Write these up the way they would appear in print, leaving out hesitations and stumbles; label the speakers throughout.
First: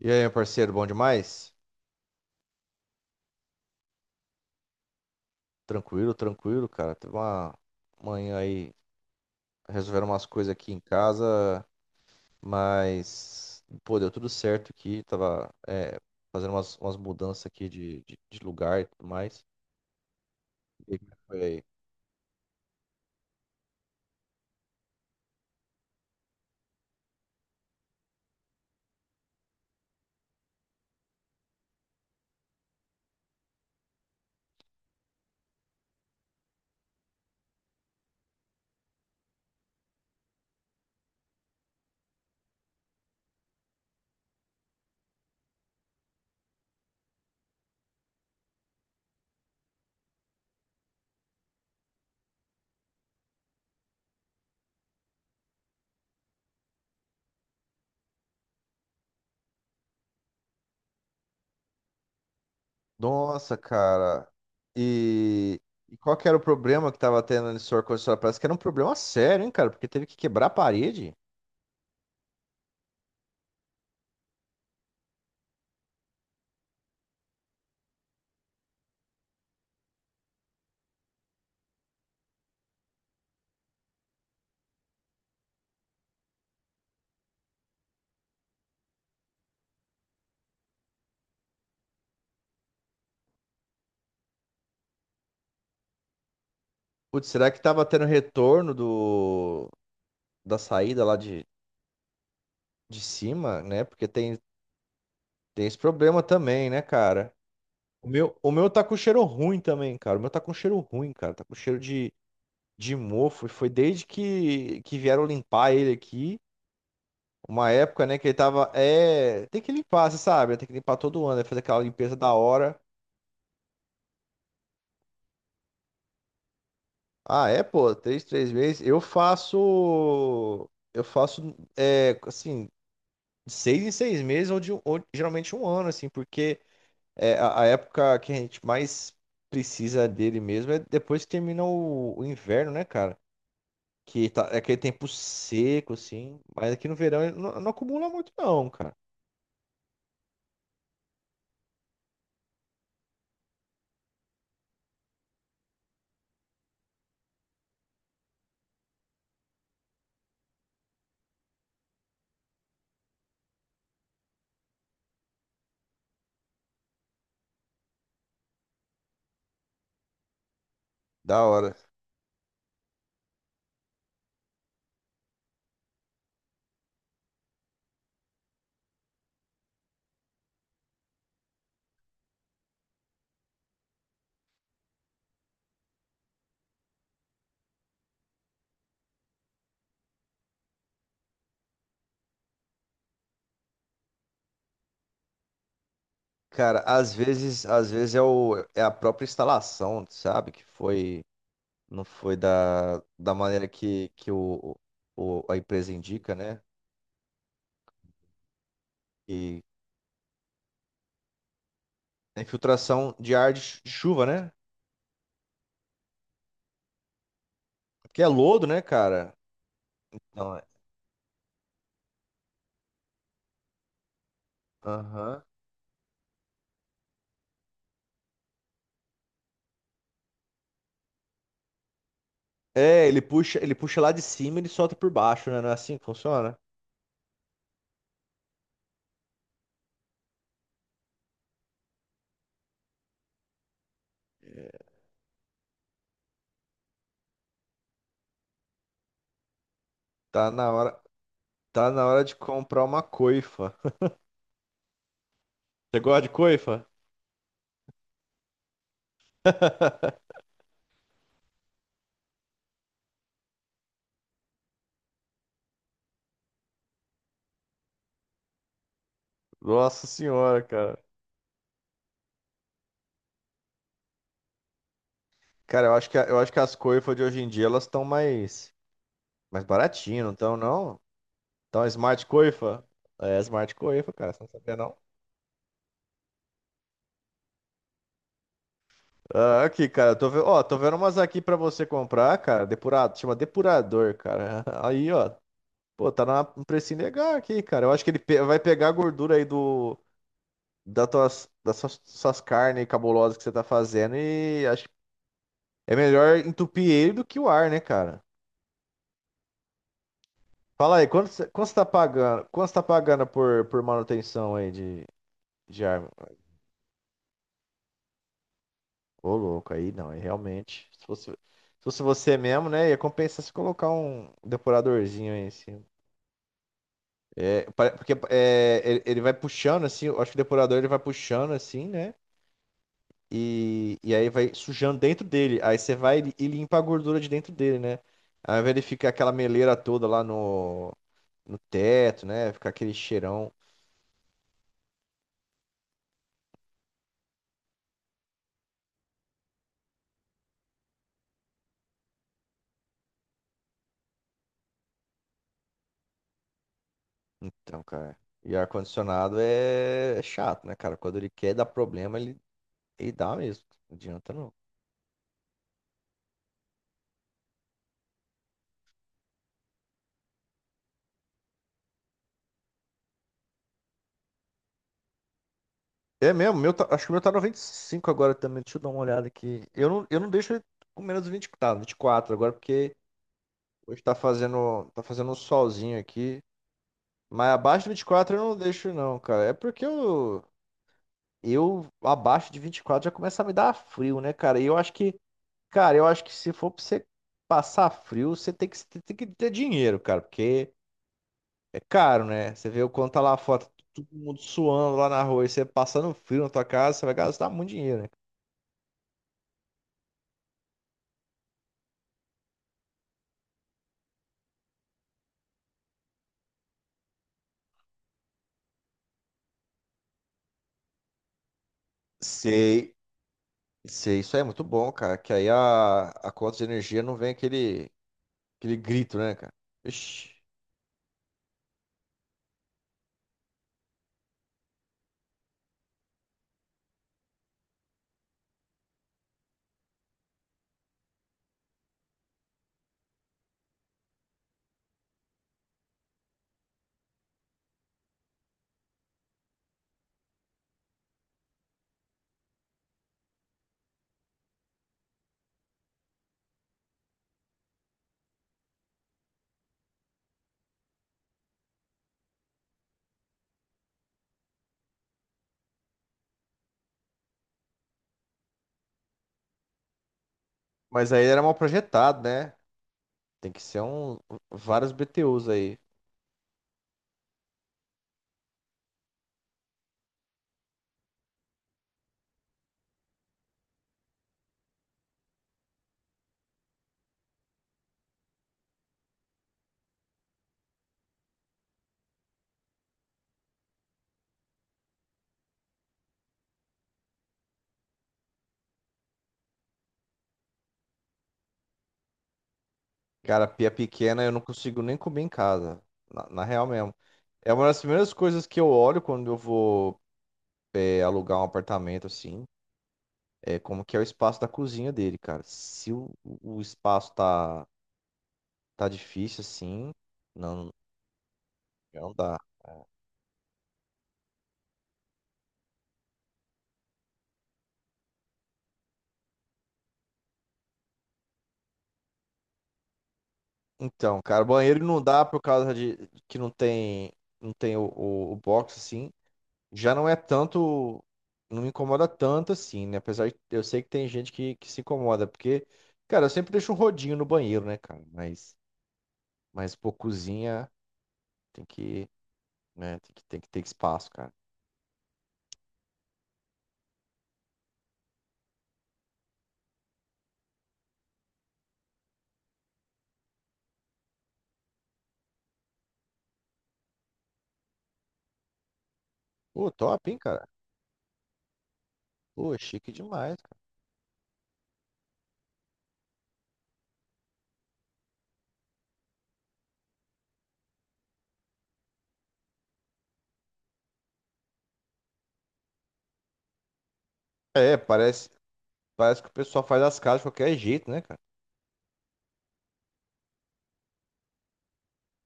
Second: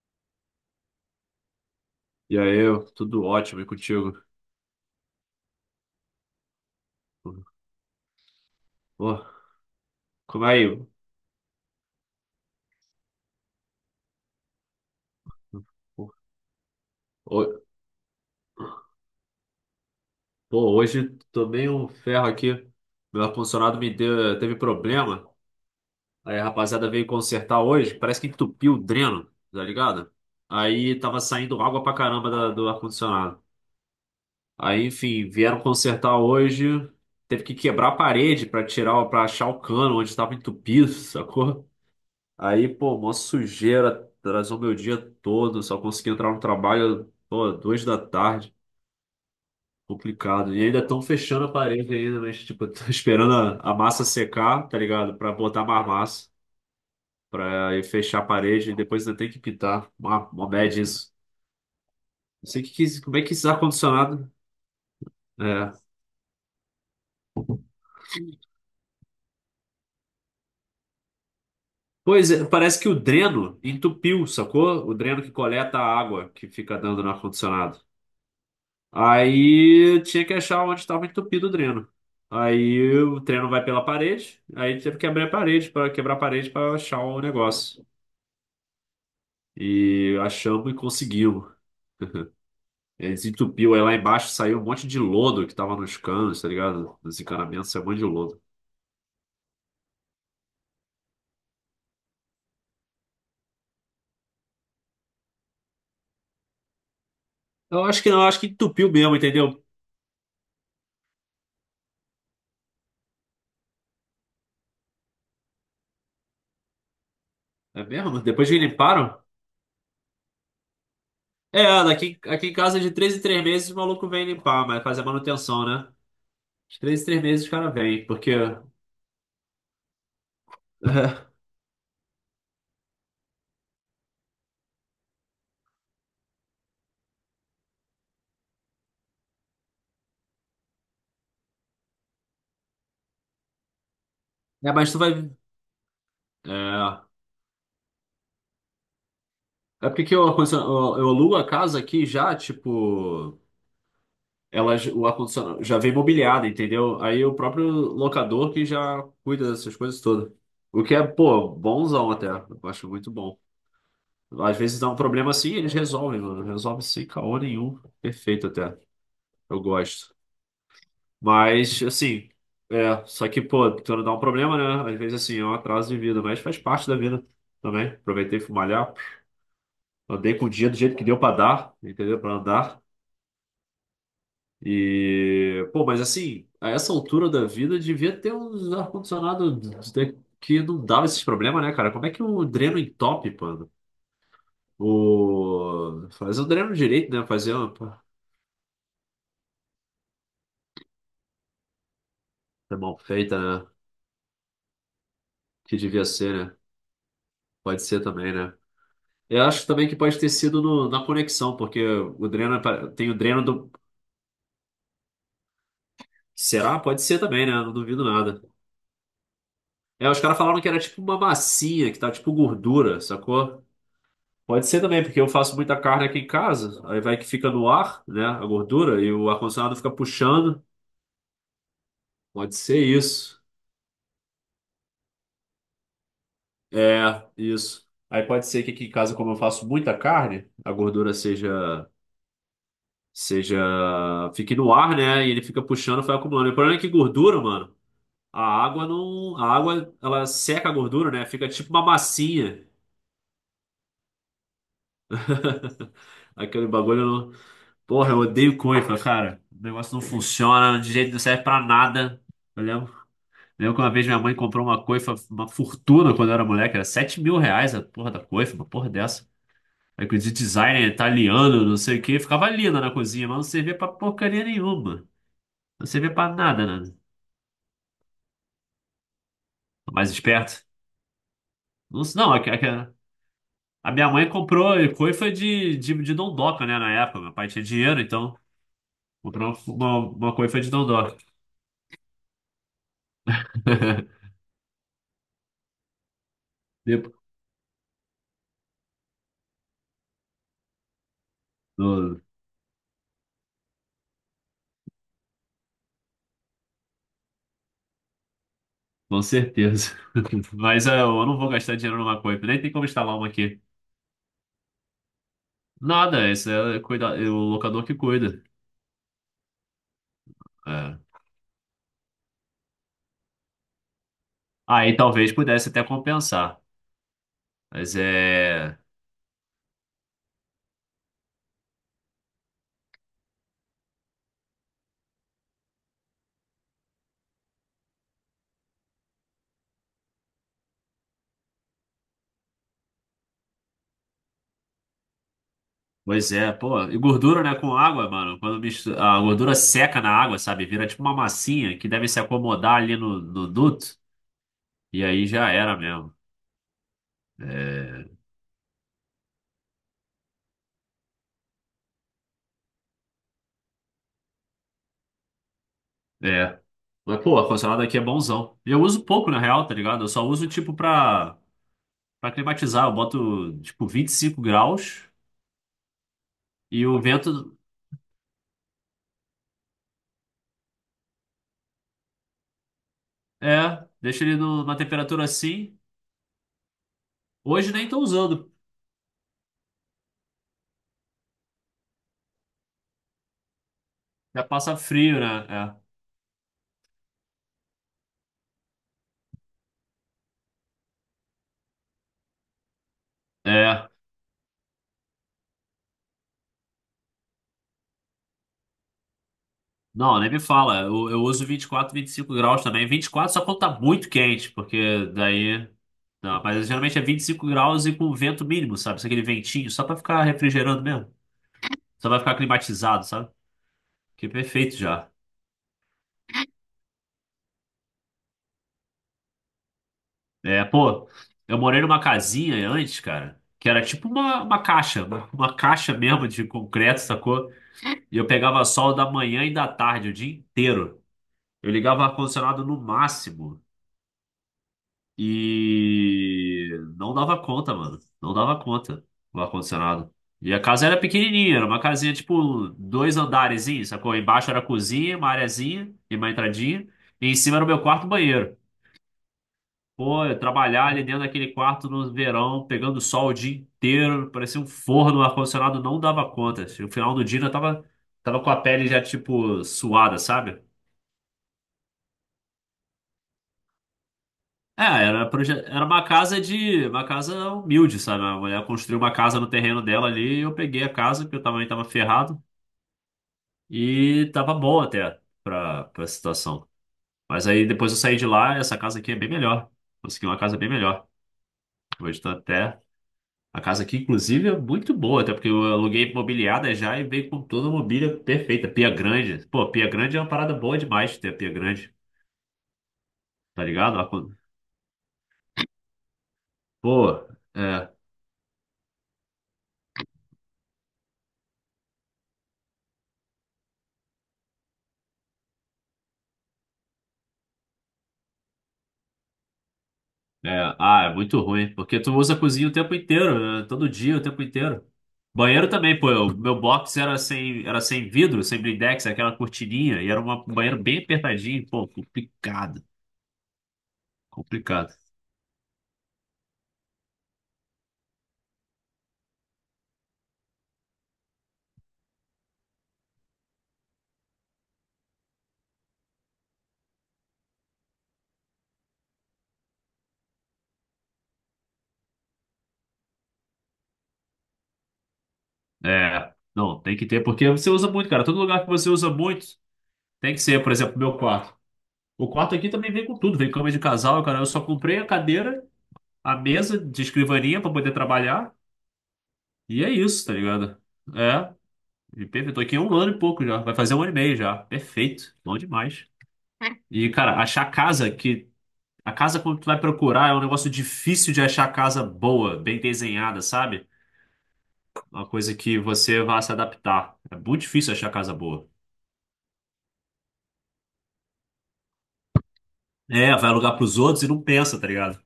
Speaker 1: E aí, meu parceiro, bom demais?
Speaker 2: E aí, eu, tudo ótimo e contigo?
Speaker 1: Tranquilo, tranquilo, cara. Teve uma manhã aí,
Speaker 2: Pô,
Speaker 1: resolveram umas
Speaker 2: como
Speaker 1: coisas
Speaker 2: é
Speaker 1: aqui em
Speaker 2: aí?
Speaker 1: casa, mas, pô, deu tudo certo aqui. Tava, é,
Speaker 2: Pô,
Speaker 1: fazendo umas, mudanças aqui de lugar e tudo mais.
Speaker 2: pô,
Speaker 1: E
Speaker 2: hoje
Speaker 1: como é que foi aí?
Speaker 2: tomei um ferro aqui. Meu ar-condicionado teve problema. Aí a rapaziada veio consertar hoje. Parece que entupiu o dreno, tá ligado? Aí tava saindo água pra caramba do ar-condicionado. Aí, enfim, vieram consertar hoje. Teve que quebrar a parede para achar o cano onde estava entupido, sacou? Aí, pô, mó sujeira, atrasou meu dia todo, só consegui entrar no trabalho, pô, 2 da tarde, complicado. E ainda estão fechando a parede ainda, mas, tipo, tô esperando a massa secar, tá ligado? Pra botar mais massa, pra ir fechar a parede e depois ainda tem que pintar. Uma bad isso. Não sei como é que esse
Speaker 1: Nossa, cara.
Speaker 2: ar-condicionado.
Speaker 1: E,
Speaker 2: É.
Speaker 1: e qual que era o problema que tava tendo nesse ar-condicionado? Parece que era um problema sério, hein, cara? Porque teve que quebrar a parede.
Speaker 2: Pois é, parece que o dreno entupiu, sacou? O dreno que coleta a água que fica dando no ar-condicionado. Aí tinha que achar onde estava entupido o dreno. Aí o dreno vai pela parede, aí teve que abrir a parede para quebrar a parede para achar o negócio. E achamos e conseguimos. Ele desentupiu, aí lá embaixo saiu um monte de lodo que tava nos canos, tá ligado? Nos
Speaker 1: Putz, será que
Speaker 2: encanamentos, saiu
Speaker 1: tava
Speaker 2: um monte
Speaker 1: tendo
Speaker 2: de lodo.
Speaker 1: retorno do, da saída lá de cima, né? Porque tem tem esse problema também, né, cara?
Speaker 2: Eu acho
Speaker 1: O
Speaker 2: que não, eu
Speaker 1: meu,
Speaker 2: acho que
Speaker 1: o meu tá
Speaker 2: entupiu
Speaker 1: com
Speaker 2: mesmo,
Speaker 1: cheiro ruim
Speaker 2: entendeu?
Speaker 1: também, cara. O meu tá com cheiro ruim, cara. Tá com cheiro de mofo. E foi desde que vieram limpar ele aqui. Uma
Speaker 2: É
Speaker 1: época, né,
Speaker 2: mesmo?
Speaker 1: que ele
Speaker 2: Depois que
Speaker 1: tava.
Speaker 2: limparam?
Speaker 1: É. Tem que limpar, você sabe? Né? Tem que limpar todo ano, né? Fazer
Speaker 2: É,
Speaker 1: aquela limpeza da
Speaker 2: aqui em casa
Speaker 1: hora.
Speaker 2: é de 3 em 3 meses o maluco vem limpar, mas fazer manutenção, né? De 3 em 3 meses
Speaker 1: Ah,
Speaker 2: o
Speaker 1: é,
Speaker 2: cara
Speaker 1: pô,
Speaker 2: vem,
Speaker 1: três,
Speaker 2: porque.
Speaker 1: três meses. Eu faço. Eu faço, é, assim, de seis em seis meses, ou, de, um, ou geralmente um ano, assim, porque. É, a época que a gente mais precisa dele mesmo é depois que termina o inverno, né, cara? Que tá, é
Speaker 2: É,
Speaker 1: aquele
Speaker 2: mas tu
Speaker 1: tempo
Speaker 2: vai.
Speaker 1: seco, assim. Mas aqui no
Speaker 2: É,
Speaker 1: verão ele não, não acumula muito, não, cara.
Speaker 2: é, porque que eu alugo a casa aqui já, tipo, o ar-condicionado já vem mobiliado, entendeu? Aí o próprio locador que já cuida dessas coisas todas. O que é, pô, bonzão até. Eu acho muito bom. Às vezes dá um problema assim, eles resolvem, mano. Resolve sem caô nenhum. Perfeito até. Eu gosto.
Speaker 1: Da hora.
Speaker 2: Mas, assim, é. Só que, pô, quando dá um problema, né? Às vezes, assim, é um atraso de vida, mas faz parte da vida também. Aproveitei e fui malhar. Andei com o dia do jeito que deu para dar, entendeu? Para andar. E, pô, mas assim, a essa altura da vida devia ter uns ar-condicionado que não dava esses problemas, né, cara? Como é que o dreno entope, mano? Fazer o dreno
Speaker 1: Cara,
Speaker 2: direito, né? Fazer uma pô,
Speaker 1: às vezes é, o, é a própria instalação, sabe? Que foi, não foi
Speaker 2: é mal
Speaker 1: da
Speaker 2: feita, né?
Speaker 1: maneira que o, a
Speaker 2: Que
Speaker 1: empresa
Speaker 2: devia
Speaker 1: indica,
Speaker 2: ser, né?
Speaker 1: né?
Speaker 2: Pode ser também, né? Eu
Speaker 1: E
Speaker 2: acho também que pode ter sido na conexão, porque o
Speaker 1: a
Speaker 2: dreno tem
Speaker 1: infiltração
Speaker 2: o
Speaker 1: de
Speaker 2: dreno
Speaker 1: ar de
Speaker 2: do.
Speaker 1: chu- de chuva, né?
Speaker 2: Será? Pode ser também, né? Não duvido
Speaker 1: Porque é
Speaker 2: nada.
Speaker 1: lodo, né, cara?
Speaker 2: É, os caras
Speaker 1: Não,
Speaker 2: falaram
Speaker 1: é.
Speaker 2: que era tipo uma massinha, que tá tipo gordura, sacou? Pode ser também, porque eu
Speaker 1: Aham.
Speaker 2: faço muita carne aqui em casa, aí vai que fica no ar, né, a gordura, e o ar-condicionado fica puxando. Pode ser
Speaker 1: É,
Speaker 2: isso.
Speaker 1: ele puxa lá de cima e ele solta por baixo, né? Não é assim que funciona?
Speaker 2: É, isso. Aí pode ser que aqui em casa, como eu faço muita carne, a gordura seja, fique no ar, né, e ele fica puxando, vai acumulando. E o problema é que gordura, mano, a água não, a água, ela
Speaker 1: Tá
Speaker 2: seca
Speaker 1: na
Speaker 2: a
Speaker 1: hora,
Speaker 2: gordura, né, fica tipo uma
Speaker 1: tá na hora de
Speaker 2: massinha.
Speaker 1: comprar uma coifa. Você gosta de
Speaker 2: Aquele
Speaker 1: coifa?
Speaker 2: bagulho, não... Porra, eu odeio coifa, cara. O negócio não funciona, de jeito não serve pra nada. Entendeu? Lembro que uma vez minha mãe comprou uma coifa, uma fortuna quando eu era moleque, era R$ 7.000 a porra da coifa, uma porra dessa.
Speaker 1: Nossa
Speaker 2: Aí com de
Speaker 1: senhora,
Speaker 2: designer
Speaker 1: cara.
Speaker 2: italiano, não sei o que, ficava linda na cozinha, mas não servia pra porcaria nenhuma.
Speaker 1: Cara,
Speaker 2: Não
Speaker 1: eu acho
Speaker 2: servia
Speaker 1: que, a-
Speaker 2: pra
Speaker 1: eu acho que as
Speaker 2: nada, né?
Speaker 1: coifas de hoje em dia elas estão mais, mais
Speaker 2: Tô mais
Speaker 1: baratinhas, não estão,
Speaker 2: esperto.
Speaker 1: não? Então,
Speaker 2: Não,
Speaker 1: Smart
Speaker 2: não,
Speaker 1: Coifa? É, Smart
Speaker 2: a minha
Speaker 1: Coifa,
Speaker 2: mãe
Speaker 1: cara, você não sabia,
Speaker 2: comprou
Speaker 1: não?
Speaker 2: coifa de dondoca, né, na época. Meu pai tinha dinheiro, então comprou
Speaker 1: Ah, aqui,
Speaker 2: uma,
Speaker 1: cara, eu tô,
Speaker 2: uma
Speaker 1: ve-
Speaker 2: coifa
Speaker 1: ó,
Speaker 2: de
Speaker 1: tô vendo
Speaker 2: dondoca.
Speaker 1: umas aqui pra você comprar, cara, depurado, chama depurador, cara. Aí, ó, pô, tá na- um precinho
Speaker 2: Depo-
Speaker 1: legal aqui, cara. Eu acho que ele pe- vai pegar a gordura aí do, da tuas,
Speaker 2: no-
Speaker 1: suas carnes cabulosas que você tá fazendo e acho que é melhor entupir ele do que o ar, né, cara?
Speaker 2: Com certeza. Mas
Speaker 1: Fala
Speaker 2: é,
Speaker 1: aí,
Speaker 2: eu não vou
Speaker 1: quanto você
Speaker 2: gastar
Speaker 1: tá
Speaker 2: dinheiro numa
Speaker 1: pagando,
Speaker 2: coifa, nem
Speaker 1: quanto
Speaker 2: tem
Speaker 1: você tá
Speaker 2: como instalar
Speaker 1: pagando
Speaker 2: uma aqui.
Speaker 1: por manutenção aí de arma?
Speaker 2: Nada, esse é cuida, é o locador que cuida.
Speaker 1: Ô, louco, aí não, aí realmente.
Speaker 2: É.
Speaker 1: Se fosse, se fosse você mesmo, né, ia compensar se colocar um
Speaker 2: Aí
Speaker 1: depuradorzinho
Speaker 2: talvez
Speaker 1: aí em
Speaker 2: pudesse
Speaker 1: cima.
Speaker 2: até compensar.
Speaker 1: É,
Speaker 2: Mas
Speaker 1: pare- Porque
Speaker 2: é.
Speaker 1: é, ele vai puxando assim, eu acho que o depurador ele vai puxando assim, né? E aí vai sujando dentro dele. Aí você vai e limpa a gordura de dentro dele, né? Aí ele fica aquela meleira toda lá no, no teto, né? Fica aquele cheirão.
Speaker 2: Pois é, pô. E gordura, né, com água, mano. Quando mistura, a gordura seca na água, sabe? Vira tipo uma massinha que deve se acomodar ali no duto. E aí já era mesmo.
Speaker 1: Então, cara.
Speaker 2: É.
Speaker 1: E ar-condicionado é chato, né, cara? Quando ele quer dar problema, ele dá mesmo. Não adianta não.
Speaker 2: É. Mas, pô, ar-condicionado aqui é bonzão. E eu uso pouco, na real, tá ligado? Eu só uso, tipo, pra climatizar. Eu boto, tipo, 25 graus
Speaker 1: É mesmo, meu
Speaker 2: e
Speaker 1: tá-
Speaker 2: o
Speaker 1: acho que o meu tá noventa
Speaker 2: vento.
Speaker 1: e cinco agora também. Deixa eu dar uma olhada aqui. Eu não deixo ele com menos de 20, tá, 24 agora, porque
Speaker 2: É,
Speaker 1: hoje
Speaker 2: deixa ele numa
Speaker 1: tá
Speaker 2: temperatura
Speaker 1: fazendo um
Speaker 2: assim.
Speaker 1: solzinho aqui. Mas
Speaker 2: Hoje
Speaker 1: abaixo
Speaker 2: nem
Speaker 1: de
Speaker 2: tô
Speaker 1: 24 eu
Speaker 2: usando.
Speaker 1: não deixo, não, cara. É porque eu abaixo de 24 já começa a me dar frio, né,
Speaker 2: Já
Speaker 1: cara? E eu
Speaker 2: passa
Speaker 1: acho que,
Speaker 2: frio, né?
Speaker 1: cara, eu acho que se for pra você passar frio, você tem que ter dinheiro, cara, porque é caro, né? Você vê o quanto tá lá a
Speaker 2: É.
Speaker 1: foto,
Speaker 2: É.
Speaker 1: todo mundo suando lá na rua e você passando frio na tua casa, você vai gastar muito dinheiro, né?
Speaker 2: Não, nem me fala. Eu uso 24, 25 graus também. 24 só quando tá muito quente, porque daí. Não, mas geralmente é 25 graus e com vento mínimo, sabe? Só aquele ventinho, só pra ficar refrigerando mesmo. Só pra ficar
Speaker 1: Sei,
Speaker 2: climatizado, sabe?
Speaker 1: sei,
Speaker 2: Que é
Speaker 1: isso aí é muito
Speaker 2: perfeito
Speaker 1: bom,
Speaker 2: já.
Speaker 1: cara. Que aí a conta de energia não vem aquele, aquele grito, né, cara? Ixi.
Speaker 2: É, pô, eu morei numa casinha antes, cara, que era tipo uma caixa, uma caixa mesmo de concreto, sacou? E eu pegava sol da manhã e da tarde, o dia inteiro. Eu ligava o ar-condicionado no máximo. E não dava conta, mano. Não dava conta o ar-condicionado. E a casa era pequenininha, era uma casinha tipo dois andarezinhos, sacou? Embaixo era a cozinha, uma areazinha e uma entradinha. E em cima era o meu quarto banheiro. Pô, eu trabalhar ali dentro daquele quarto no verão, pegando sol o dia inteiro, parecia um forno, o ar-condicionado não dava conta. No final do dia eu tava com a pele já tipo suada, sabe?
Speaker 1: Mas aí era mal projetado, né? Tem que ser
Speaker 2: É,
Speaker 1: vários BTUs aí.
Speaker 2: era uma casa de. Uma casa humilde, sabe? A mulher construiu uma casa no terreno dela ali, e eu peguei a casa, porque eu também tava ferrado, e tava bom até pra situação. Mas aí depois eu saí de lá, essa casa aqui é bem melhor. Consegui uma casa bem melhor. Hoje tá até. A casa aqui, inclusive, é muito boa, até porque eu aluguei mobiliada já e veio com toda a mobília perfeita. Pia grande. Pô, pia grande é uma parada boa demais ter a pia grande,
Speaker 1: Cara,
Speaker 2: tá
Speaker 1: pia
Speaker 2: ligado?
Speaker 1: pequena eu não consigo nem comer em casa. Na real mesmo.
Speaker 2: Pô,
Speaker 1: É uma das
Speaker 2: é.
Speaker 1: primeiras coisas que eu olho quando eu vou é, alugar um apartamento assim. É como que é o espaço da cozinha dele, cara. Se o, o espaço tá, tá difícil assim,
Speaker 2: É,
Speaker 1: não,
Speaker 2: ah, é muito ruim, porque
Speaker 1: não
Speaker 2: tu usa
Speaker 1: dá.
Speaker 2: a cozinha o tempo inteiro, né? Todo dia, o tempo inteiro. Banheiro também, pô, o meu box era sem vidro, sem blindex, aquela cortininha, e era um banheiro bem apertadinho, pô, complicado,
Speaker 1: Então, cara, banheiro
Speaker 2: complicado.
Speaker 1: não dá por causa de que não tem, não tem o box assim. Já não é tanto, não me incomoda tanto assim, né? Apesar de eu sei que tem gente que se incomoda, porque, cara, eu sempre deixo um rodinho no banheiro, né, cara? Mas pô, cozinha tem que, né, tem que ter espaço, cara.
Speaker 2: É, não, tem que ter, porque você usa muito, cara, todo lugar que você usa muito, tem que ser, por exemplo, meu quarto. O quarto aqui também vem com tudo, vem cama de casal, cara, eu só comprei a cadeira, a mesa de escrivaninha pra poder trabalhar,
Speaker 1: Pô,
Speaker 2: e é
Speaker 1: top, hein,
Speaker 2: isso, tá
Speaker 1: cara?
Speaker 2: ligado? É. E perfeito.
Speaker 1: Pô,
Speaker 2: Tô aqui há
Speaker 1: chique
Speaker 2: um ano e
Speaker 1: demais,
Speaker 2: pouco
Speaker 1: cara.
Speaker 2: já. Vai fazer um ano e meio já. Perfeito. Bom demais. E, cara, achar casa que. A casa quando tu vai procurar é um negócio difícil de achar casa boa, bem desenhada, sabe? Uma coisa que você vai se adaptar. É muito
Speaker 1: É,
Speaker 2: difícil achar
Speaker 1: parece,
Speaker 2: casa boa.
Speaker 1: parece que o pessoal faz as casas de qualquer jeito, né, cara?
Speaker 2: É, vai alugar pros outros e não pensa, tá ligado?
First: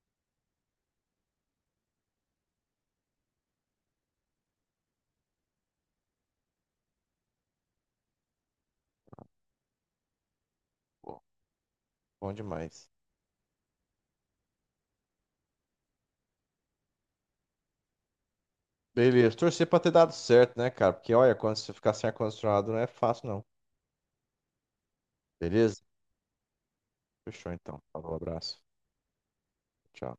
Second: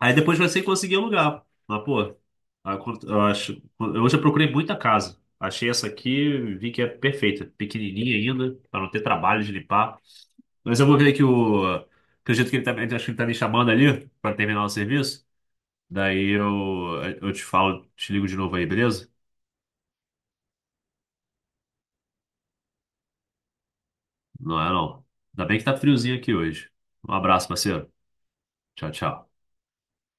Speaker 2: Aí depois você conseguir alugar. Mas, pô, aí eu acho. Eu já procurei muita casa. Achei essa aqui, vi que é perfeita. Pequenininha ainda, pra não ter trabalho de limpar. Mas eu vou ver
Speaker 1: Pô,
Speaker 2: que o.
Speaker 1: bom
Speaker 2: Acredito que ele tá,
Speaker 1: demais.
Speaker 2: acho que ele tá me chamando ali pra terminar o serviço. Daí eu te ligo de novo aí, beleza?
Speaker 1: Beleza, torcer pra ter dado certo, né, cara? Porque olha, quando você ficar sem ar-condicionado não é fácil, não.
Speaker 2: Não é não. Ainda bem que tá
Speaker 1: Beleza?
Speaker 2: friozinho aqui hoje. Um abraço,
Speaker 1: Fechou então.
Speaker 2: parceiro.
Speaker 1: Falou, abraço.
Speaker 2: Tchau, tchau.
Speaker 1: Tchau.